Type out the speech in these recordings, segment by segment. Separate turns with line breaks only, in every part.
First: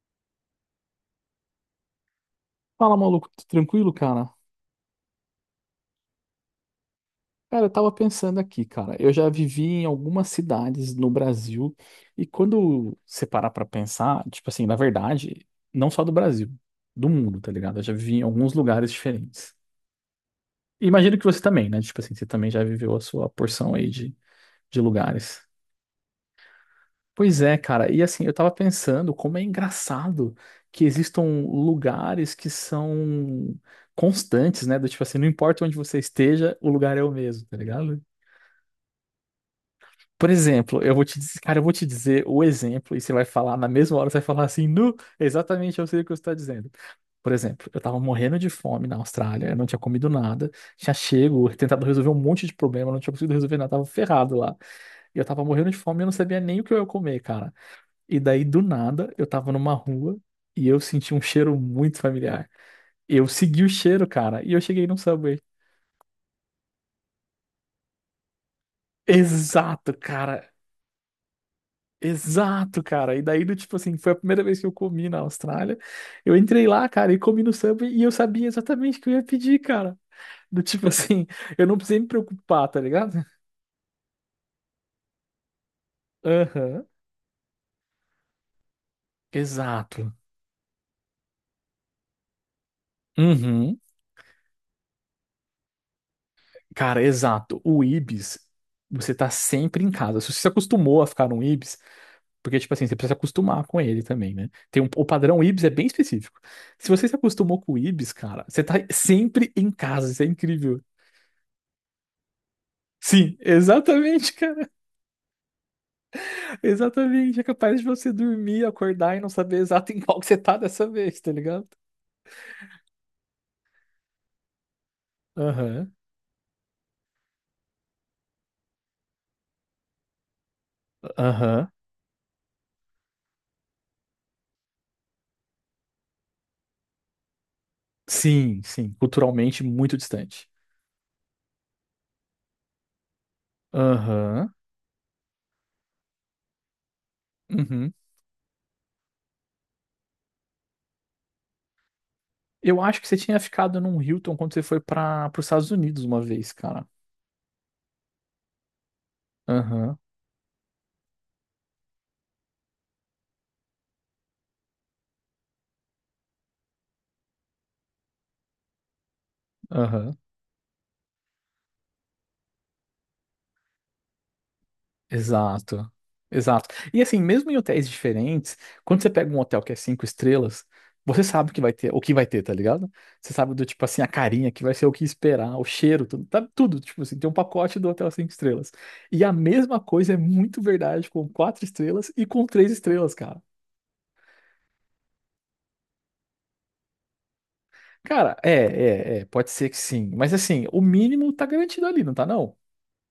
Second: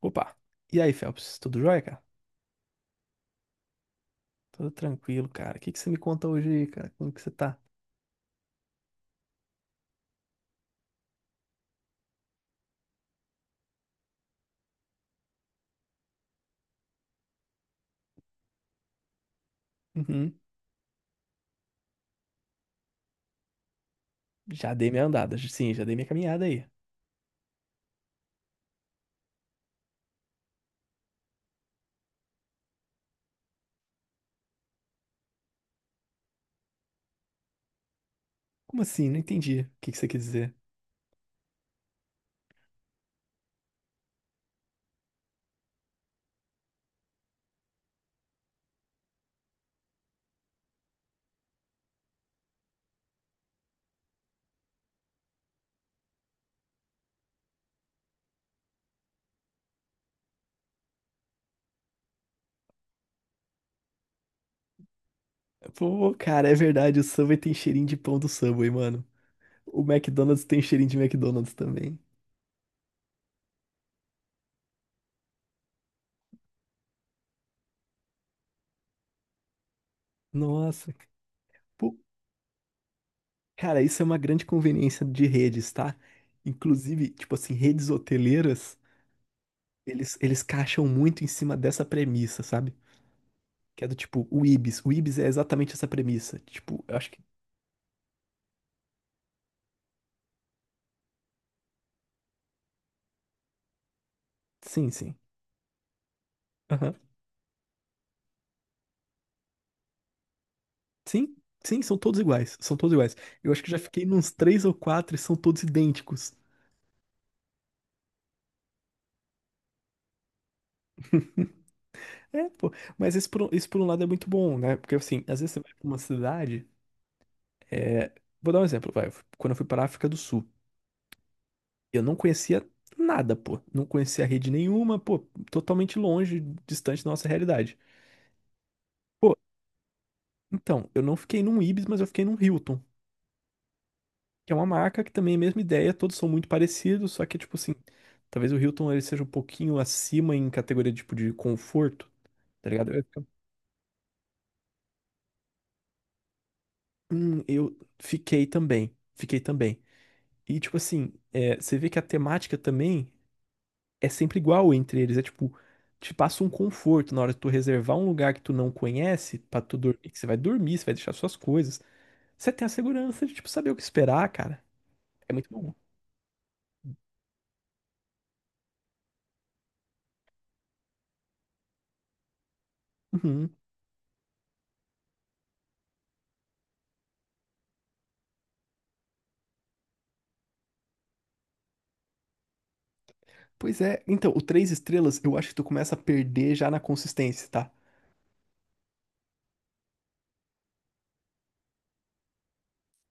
Opa! E aí, Phelps? Tudo jóia, cara?
Fala, maluco, tudo tranquilo, cara?
Tudo tranquilo, cara. O que que você me conta hoje aí, cara? Como que você tá?
Cara, eu tava pensando aqui, cara. Eu já vivi em algumas cidades no Brasil e quando você parar pra pensar, tipo assim, na verdade, não só do Brasil, do mundo, tá ligado? Eu já vivi em alguns lugares diferentes.
Uhum.
E imagino que você também, né? Tipo assim, você também já viveu a sua porção aí de,
Já
de
dei minha andada,
lugares.
sim, já dei minha caminhada aí.
Pois é, cara. E assim, eu tava pensando como é engraçado que existam lugares que são constantes, né? Do tipo assim, não importa onde você esteja, o lugar é o mesmo, tá ligado?
Como assim? Não entendi. O que que você quis
Por
dizer?
exemplo, eu vou te dizer, cara, eu vou te dizer o exemplo e você vai falar, na mesma hora você vai falar assim, nu, exatamente eu sei o que você está dizendo. Por exemplo, eu tava morrendo de fome na Austrália, eu não tinha comido nada, tinha chego, tentado resolver um monte de problema, não tinha conseguido resolver nada, tava ferrado lá. E eu tava morrendo de fome e eu não sabia nem o que eu ia comer, cara. E daí, do nada, eu tava numa rua e eu senti um cheiro muito familiar. Eu segui o cheiro, cara, e eu cheguei num Subway.
Pô, cara, é verdade, o Subway tem cheirinho de pão do Subway, mano. O
Exato,
McDonald's
cara.
tem cheirinho de McDonald's também.
Exato, cara. E daí, do tipo assim, foi a primeira vez que eu comi na Austrália. Eu entrei lá, cara, e comi no Subway e eu sabia exatamente o que eu ia pedir, cara. Do tipo
Nossa.
assim, eu não
Pô,
precisei me preocupar, tá ligado?
cara, isso é uma grande conveniência de redes, tá?
Aham.
Inclusive, tipo assim, redes hoteleiras,
Exato.
eles caixam muito em cima dessa premissa, sabe?
Uhum.
Que é do tipo, o Ibis. O Ibis é exatamente essa premissa. Tipo, eu
Cara,
acho que.
exato. O Ibis, você tá sempre em casa. Se você se acostumou a ficar num Ibis, porque, tipo assim, você precisa se acostumar com ele também, né? Tem um,
Sim,
o
sim.
padrão Ibis é bem específico. Se
Aham.
você se acostumou com o Ibis, cara, você tá sempre em casa. Isso é incrível.
Sim, sim, são todos iguais. São todos iguais.
Sim,
Eu acho que já fiquei nos
exatamente.
três ou quatro e são todos idênticos.
Exatamente, é capaz de você dormir, acordar e não saber exato em qual que você tá dessa vez, tá ligado?
É, pô. Mas isso isso por um lado é muito bom, né? Porque assim, às vezes você vai pra
Aham,
uma cidade. É... Vou dar um exemplo, vai. Quando eu fui para a África do Sul,
aham.
eu não conhecia nada, pô. Não conhecia rede nenhuma, pô. Totalmente longe, distante da nossa realidade.
Sim, sim,
Pô,
culturalmente muito distante.
então, eu não fiquei num Ibis, mas eu fiquei num Hilton, que
Aham,
é uma marca que também é a mesma ideia, todos são muito parecidos, só que, tipo assim,
uhum.
talvez o Hilton ele seja um pouquinho acima em categoria, tipo, de conforto, tá
Eu
ligado?
acho
Eu,
que você tinha ficado num Hilton quando você foi para os Estados Unidos uma vez, cara.
hum, eu fiquei também, fiquei também.
Aham,
E, tipo assim, é, você vê que a temática também é sempre igual entre eles, é tipo, te passa um conforto na hora de tu reservar um lugar que tu não conhece pra tu dormir,
aham.
que você vai dormir, você vai deixar suas coisas. Você tem a segurança de, tipo, saber o que esperar, cara. É muito bom.
Exato, exato. E assim, mesmo em hotéis diferentes, quando você pega um hotel que é cinco estrelas, você sabe que vai ter, o que vai ter, tá ligado? Você
Uhum.
sabe do tipo assim, a carinha que vai ser o que esperar, o cheiro, tudo, tá tudo, tipo assim, tem um pacote do hotel cinco estrelas. E a mesma coisa é muito verdade com quatro estrelas e com três estrelas, cara.
Pois é, então, o três estrelas eu acho que tu começa a perder já na consistência, tá?
Cara, é, é, é, pode ser que sim, mas assim, o mínimo tá garantido ali, não tá não?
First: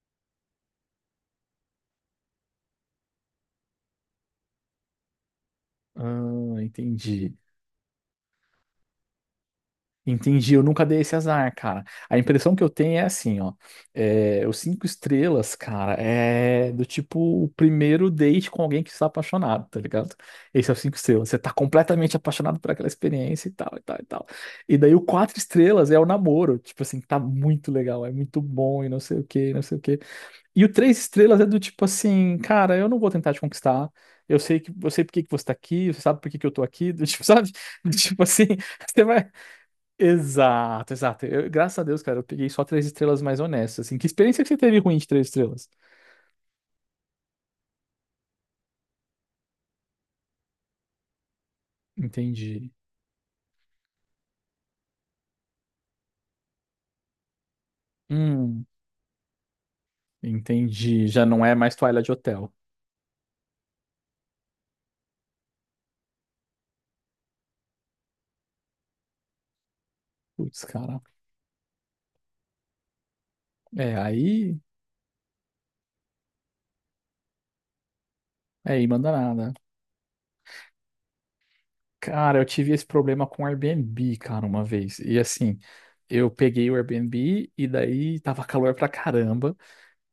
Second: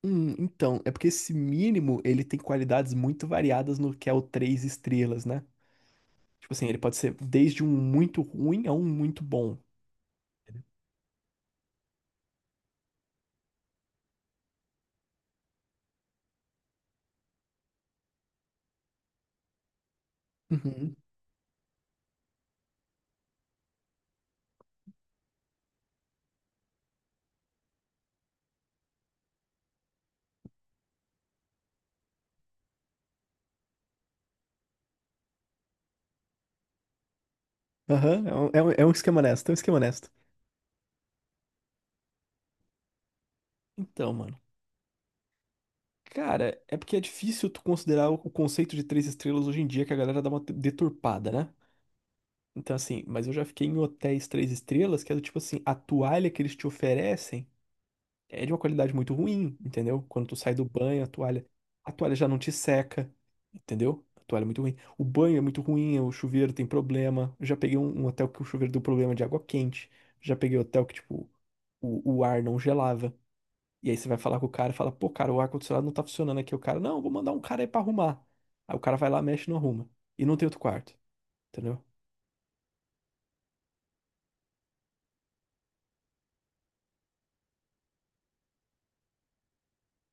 Então, é porque esse mínimo, ele tem qualidades muito variadas no que é o três estrelas, né? Tipo
Ah,
assim, ele pode ser
entendi.
desde um muito ruim a um muito bom.
Entendi, eu nunca dei esse azar, cara. A impressão que eu tenho é assim, ó. É, os cinco estrelas, cara, é do tipo o primeiro date com alguém que está apaixonado, tá ligado? Esse é o
Uhum.
cinco estrelas. Você tá completamente apaixonado por aquela experiência e tal, e tal, e tal. E daí o quatro estrelas é o namoro. Tipo assim, tá muito legal, é muito bom e não sei o quê, e não sei o quê. E o três estrelas é do tipo assim, cara, eu não vou tentar te conquistar. Eu sei que, eu sei por que que você tá aqui, você sabe por que que eu tô aqui, do tipo, sabe? Tipo
Aham, é
assim,
um, é um é um
você
esquema
vai.
honesto, é um esquema honesto.
Exato, exato. Graças a Deus, cara, eu peguei só três estrelas mais honestas. Assim, que
Então, mano,
experiência que você teve ruim de três estrelas?
cara, é porque é difícil tu considerar o conceito de três estrelas hoje em dia, que a galera dá uma deturpada, né?
Entendi.
Então, assim, mas eu já fiquei em hotéis três estrelas, que é do tipo assim, a toalha que eles te oferecem é de uma
Hum,
qualidade muito ruim, entendeu? Quando tu sai do banho,
entendi. Já não é mais
a
toalha de
toalha já não te
hotel.
seca, entendeu? A toalha é muito ruim. O banho é muito ruim, o chuveiro tem problema. Eu já peguei um hotel que o chuveiro deu problema de água quente. Já peguei
Putz,
hotel que,
cara.
tipo, o ar não gelava. E
É,
aí você vai falar com o
aí.
cara e fala, pô, cara, o ar-condicionado não tá funcionando aqui. O cara, não, vou mandar um cara aí pra arrumar. Aí o
Aí,
cara vai
manda
lá, mexe e
nada.
não arruma. E não tem outro quarto, entendeu?
Cara, eu tive esse problema com o Airbnb, cara, uma vez. E assim, eu peguei o Airbnb e daí tava calor pra caramba.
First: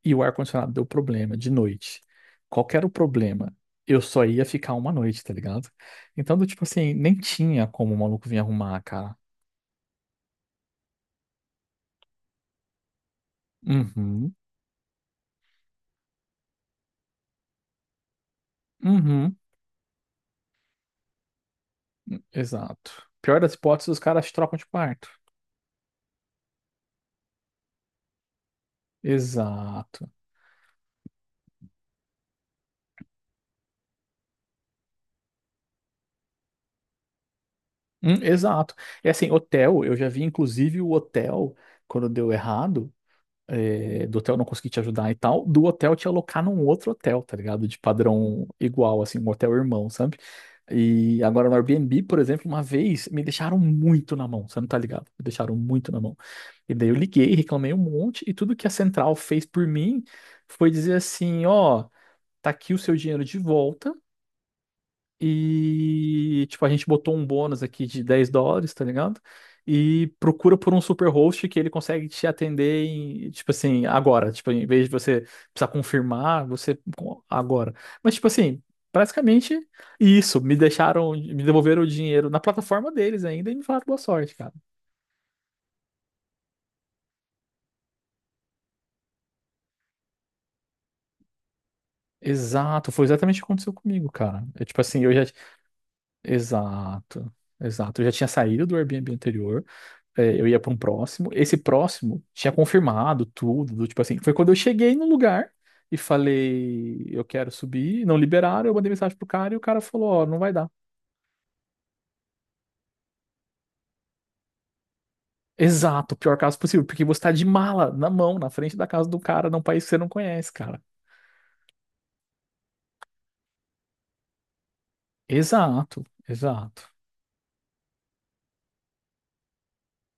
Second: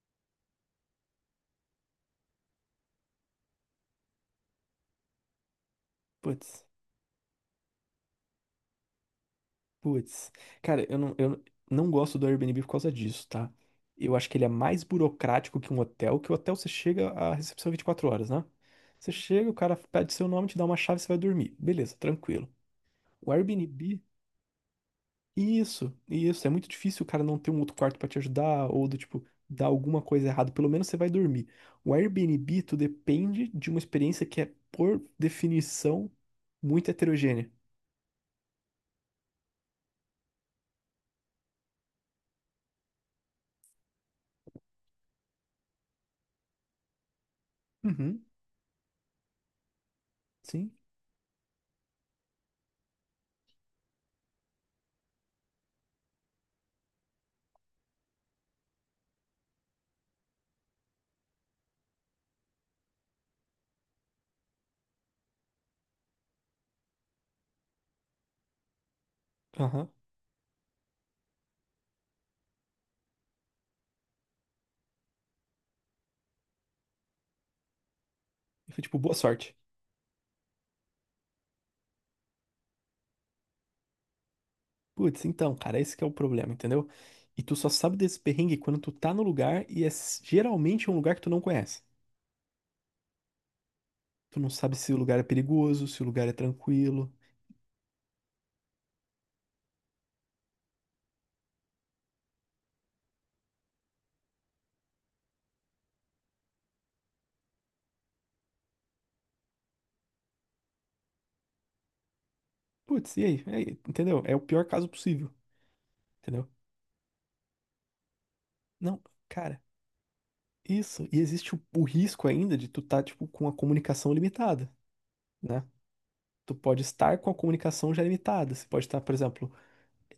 E o ar-condicionado deu problema de noite. Qual que era o problema? Eu só ia ficar uma noite, tá ligado? Então, do tipo
Putz.
assim, nem tinha como o maluco vir arrumar, cara.
Putz, cara, eu não gosto do Airbnb por causa disso, tá? Eu acho
Uhum,
que ele é mais burocrático que um hotel, que o hotel você chega à recepção 24 horas, né? Você
uhum,
chega, o cara pede seu nome, te dá uma chave, você vai dormir. Beleza, tranquilo.
exato.
O
Pior das hipóteses, os
Airbnb,
caras trocam de quarto.
isso, isso. É muito difícil o cara não ter um outro quarto pra te ajudar, ou do tipo, dar alguma
Exato.
coisa errada. Pelo menos você vai dormir. O Airbnb, tu depende de uma experiência que é, por definição, muito heterogênea.
Exato. E assim, hotel, eu já vi inclusive o hotel, quando deu errado, do hotel não conseguir te ajudar e tal, do hotel te alocar num outro hotel, tá ligado? De
Uhum,
padrão igual, assim, um hotel irmão, sabe?
sim,
E agora no Airbnb, por exemplo, uma vez me deixaram muito na mão, você não tá ligado? Me deixaram muito na mão. E daí eu liguei, reclamei um monte, e tudo que a Central fez por mim foi dizer assim: ó, tá aqui o seu dinheiro de volta. E, tipo, a gente botou um bônus aqui de 10 dólares, tá ligado?
aham.
E procura por um super host que ele consegue te atender, em, tipo assim, agora. Tipo, em vez de você precisar confirmar, agora. Mas, tipo assim,
Eu fui tipo, boa sorte.
basicamente isso. Me deixaram, me devolveram o dinheiro na plataforma deles ainda e me falaram boa sorte, cara.
Putz, então, cara, esse que é o problema, entendeu? E tu só sabe desse perrengue quando tu tá no lugar e geralmente um lugar que tu não conhece.
Exato, foi exatamente o que aconteceu comigo,
Tu
cara.
não
É
sabe
tipo
se o
assim, eu
lugar é
já.
perigoso, se o lugar é tranquilo.
Exato, exato. Eu já tinha saído do Airbnb anterior. Eu ia pra um próximo. Esse próximo tinha confirmado tudo, do tipo assim. Foi quando eu cheguei no lugar e falei, eu quero subir, não liberaram, eu mandei mensagem pro cara e o cara falou, ó, não vai dar.
Putz, e aí? E aí, entendeu? É o pior caso possível,
Exato, o pior
entendeu?
caso possível, porque você tá de mala na mão, na frente da
Não,
casa do cara,
cara,
num país que você não conhece, cara.
isso. E existe o risco ainda de tu tá, tipo, com a comunicação limitada, né?
Exato,
Tu pode
exato,
estar com a comunicação já limitada. Você pode estar, por exemplo,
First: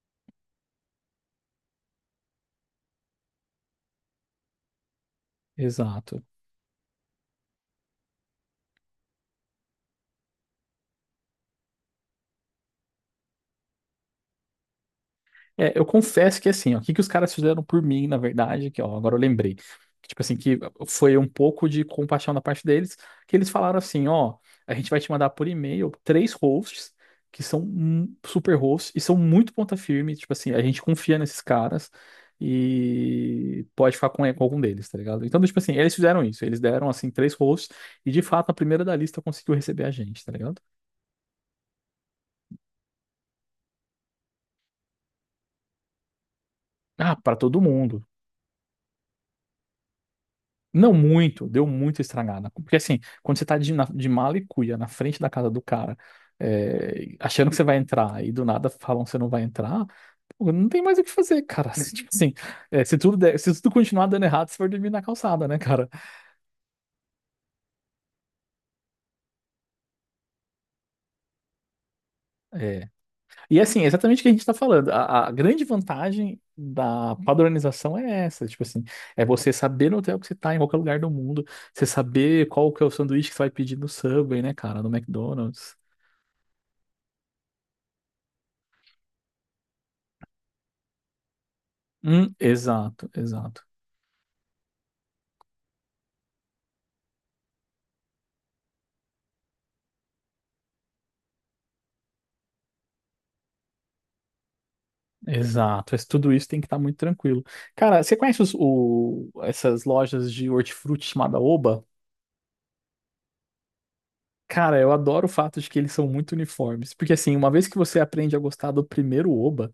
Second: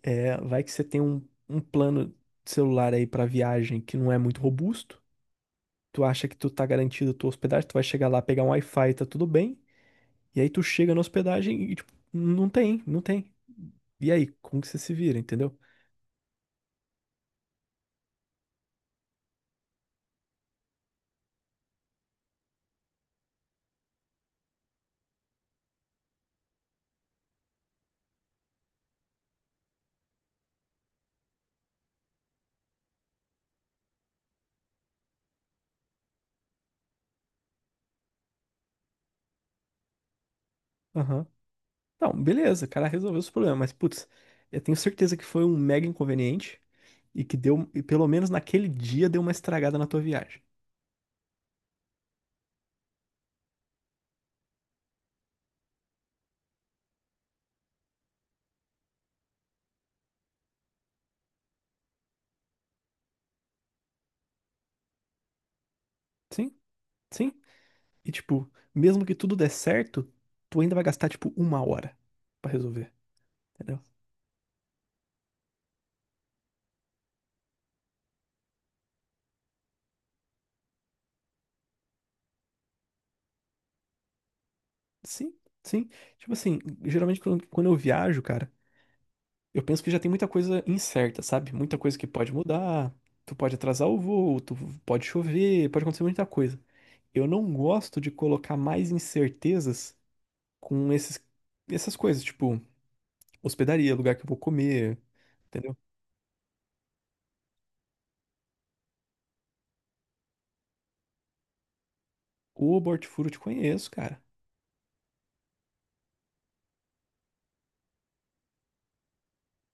é, vai que você tem um, um plano de celular aí pra viagem que não é muito robusto. Tu
exato.
acha que tu tá garantido tua hospedagem, tu vai chegar lá, pegar um Wi-Fi, tá tudo bem. E aí tu chega na hospedagem e, tipo, não tem, não tem. E aí, como que você se vira, entendeu?
É, eu confesso que assim, ó, o que que os caras fizeram por mim, na verdade, que ó, agora eu lembrei. Tipo assim, que foi um pouco de compaixão da parte deles, que eles falaram assim, ó, a gente vai te mandar por e-mail três hosts que são super hosts e são muito ponta firme, tipo assim, a gente confia nesses caras e pode ficar com algum deles, tá ligado? Então, tipo assim, eles fizeram isso, eles deram assim três hosts e de fato a primeira da lista conseguiu receber a gente, tá ligado?
Aham. Não, beleza, o cara resolveu os problemas, mas, putz, eu tenho certeza que foi um mega inconveniente
Ah,
e
pra
que
todo
deu, e
mundo.
pelo menos naquele dia, deu uma estragada na tua viagem.
Não muito, deu muito estragada. Porque assim, quando você tá de mala e cuia na frente da casa do cara, achando que você vai entrar e do nada falam que você não vai entrar, pô, não tem mais o que fazer, cara. Se, tipo assim, se tudo continuar dando errado, você vai dormir na calçada, né, cara?
Sim, sim. E, tipo, mesmo que tudo der certo, tu ainda vai gastar, tipo, uma hora pra
É.
resolver,
E
entendeu?
assim, é exatamente o que a gente tá falando. A grande vantagem da padronização é essa, tipo assim, é você saber no hotel que você tá, em qualquer lugar do mundo, você saber qual que é o sanduíche que você vai pedir no Subway, né, cara, no
Sim,
McDonald's.
sim. Tipo assim, geralmente quando eu viajo, cara. Eu penso que já tem muita coisa incerta, sabe? Muita coisa que pode mudar,
Exato,
tu pode
exato.
atrasar o voo, tu pode chover, pode acontecer muita coisa. Eu não gosto de colocar mais incertezas com esses, essas coisas, tipo, hospedaria, lugar que eu vou comer, entendeu?
Exato, mas tudo isso tem que estar muito tranquilo. Cara, você conhece essas lojas de hortifruti chamada Oba?
O Hortifruti eu te conheço, cara.
Cara, eu adoro o fato de que eles são muito uniformes, porque assim, uma vez que você aprende a gostar do primeiro Oba,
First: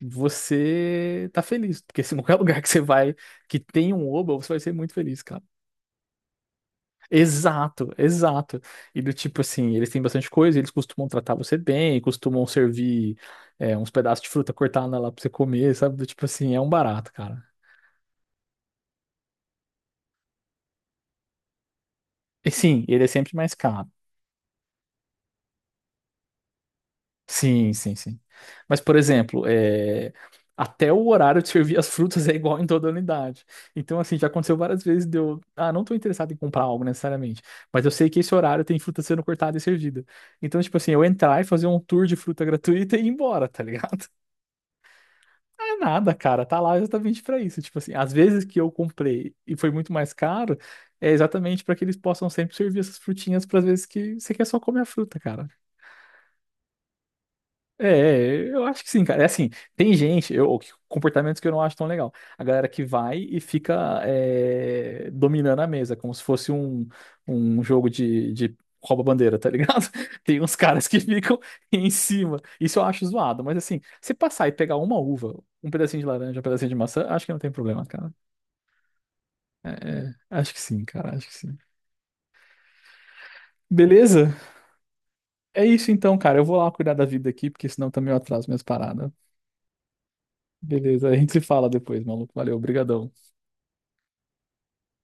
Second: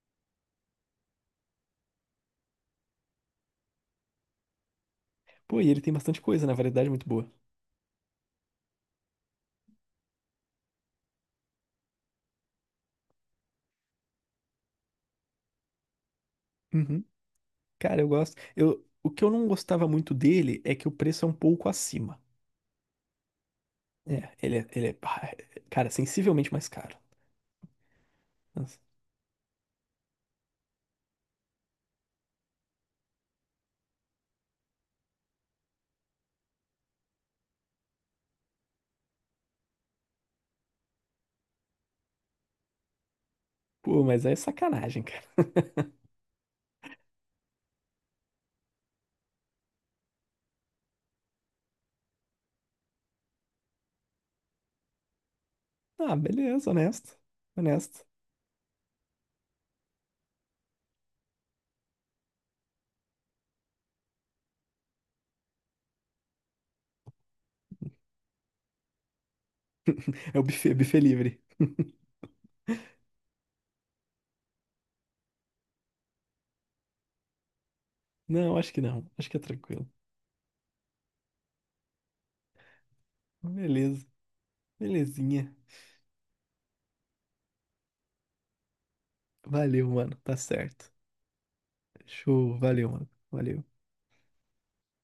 você tá feliz, porque se qualquer lugar que você vai que tem um Oba, você vai ser muito feliz, cara.
Pô, e ele tem bastante coisa, né? Variedade muito boa.
Exato, exato. E do tipo assim, eles têm bastante coisa, eles costumam tratar você bem, costumam servir uns pedaços de fruta cortada lá pra você comer, sabe? Do tipo assim, é um
Uhum.
barato, cara.
Cara, eu gosto. Eu, o que eu não gostava muito dele é que o preço é um pouco acima.
E sim, ele é sempre mais caro.
É, ele é, ele é, ah, é, cara, sensivelmente mais caro.
Sim, sim, sim.
Nossa.
Mas, por exemplo, até o horário de servir as frutas é igual em toda a unidade. Então, assim, já aconteceu várias vezes de eu. Ah, não estou interessado em comprar algo necessariamente, mas eu sei que esse horário tem fruta sendo cortada e servida. Então, tipo assim, eu entrar e fazer um tour de fruta gratuita e ir embora, tá
Pô,
ligado?
mas é sacanagem.
Não é nada, cara. Tá lá exatamente pra isso. Tipo assim, às vezes que eu comprei e foi muito mais caro, é exatamente pra que eles possam sempre servir essas frutinhas para vezes que você quer só comer a fruta, cara.
Ah, beleza, honesto.
É,
Honesto.
é, eu acho que sim, cara. É assim, tem gente, eu, comportamentos que eu não acho tão legal. A galera que vai e fica dominando a mesa, como se fosse um, um jogo de rouba-bandeira, tá ligado?
É
Tem
o
uns
buffet,
caras
buffet
que ficam
livre.
em cima. Isso eu acho zoado, mas assim, se passar e pegar uma uva, um pedacinho de laranja, um pedacinho de maçã, acho que não tem problema, cara.
Não, acho que não. Acho que é
É,
tranquilo.
é, acho que sim, cara, acho que sim.
Beleza.
Beleza?
Belezinha.
É isso então, cara. Eu vou lá cuidar da vida aqui, porque senão também eu atraso minhas paradas.
Valeu, mano. Tá certo.
Beleza, a gente se fala depois, maluco.
Show.
Valeu,
Valeu, mano.
brigadão.
Valeu.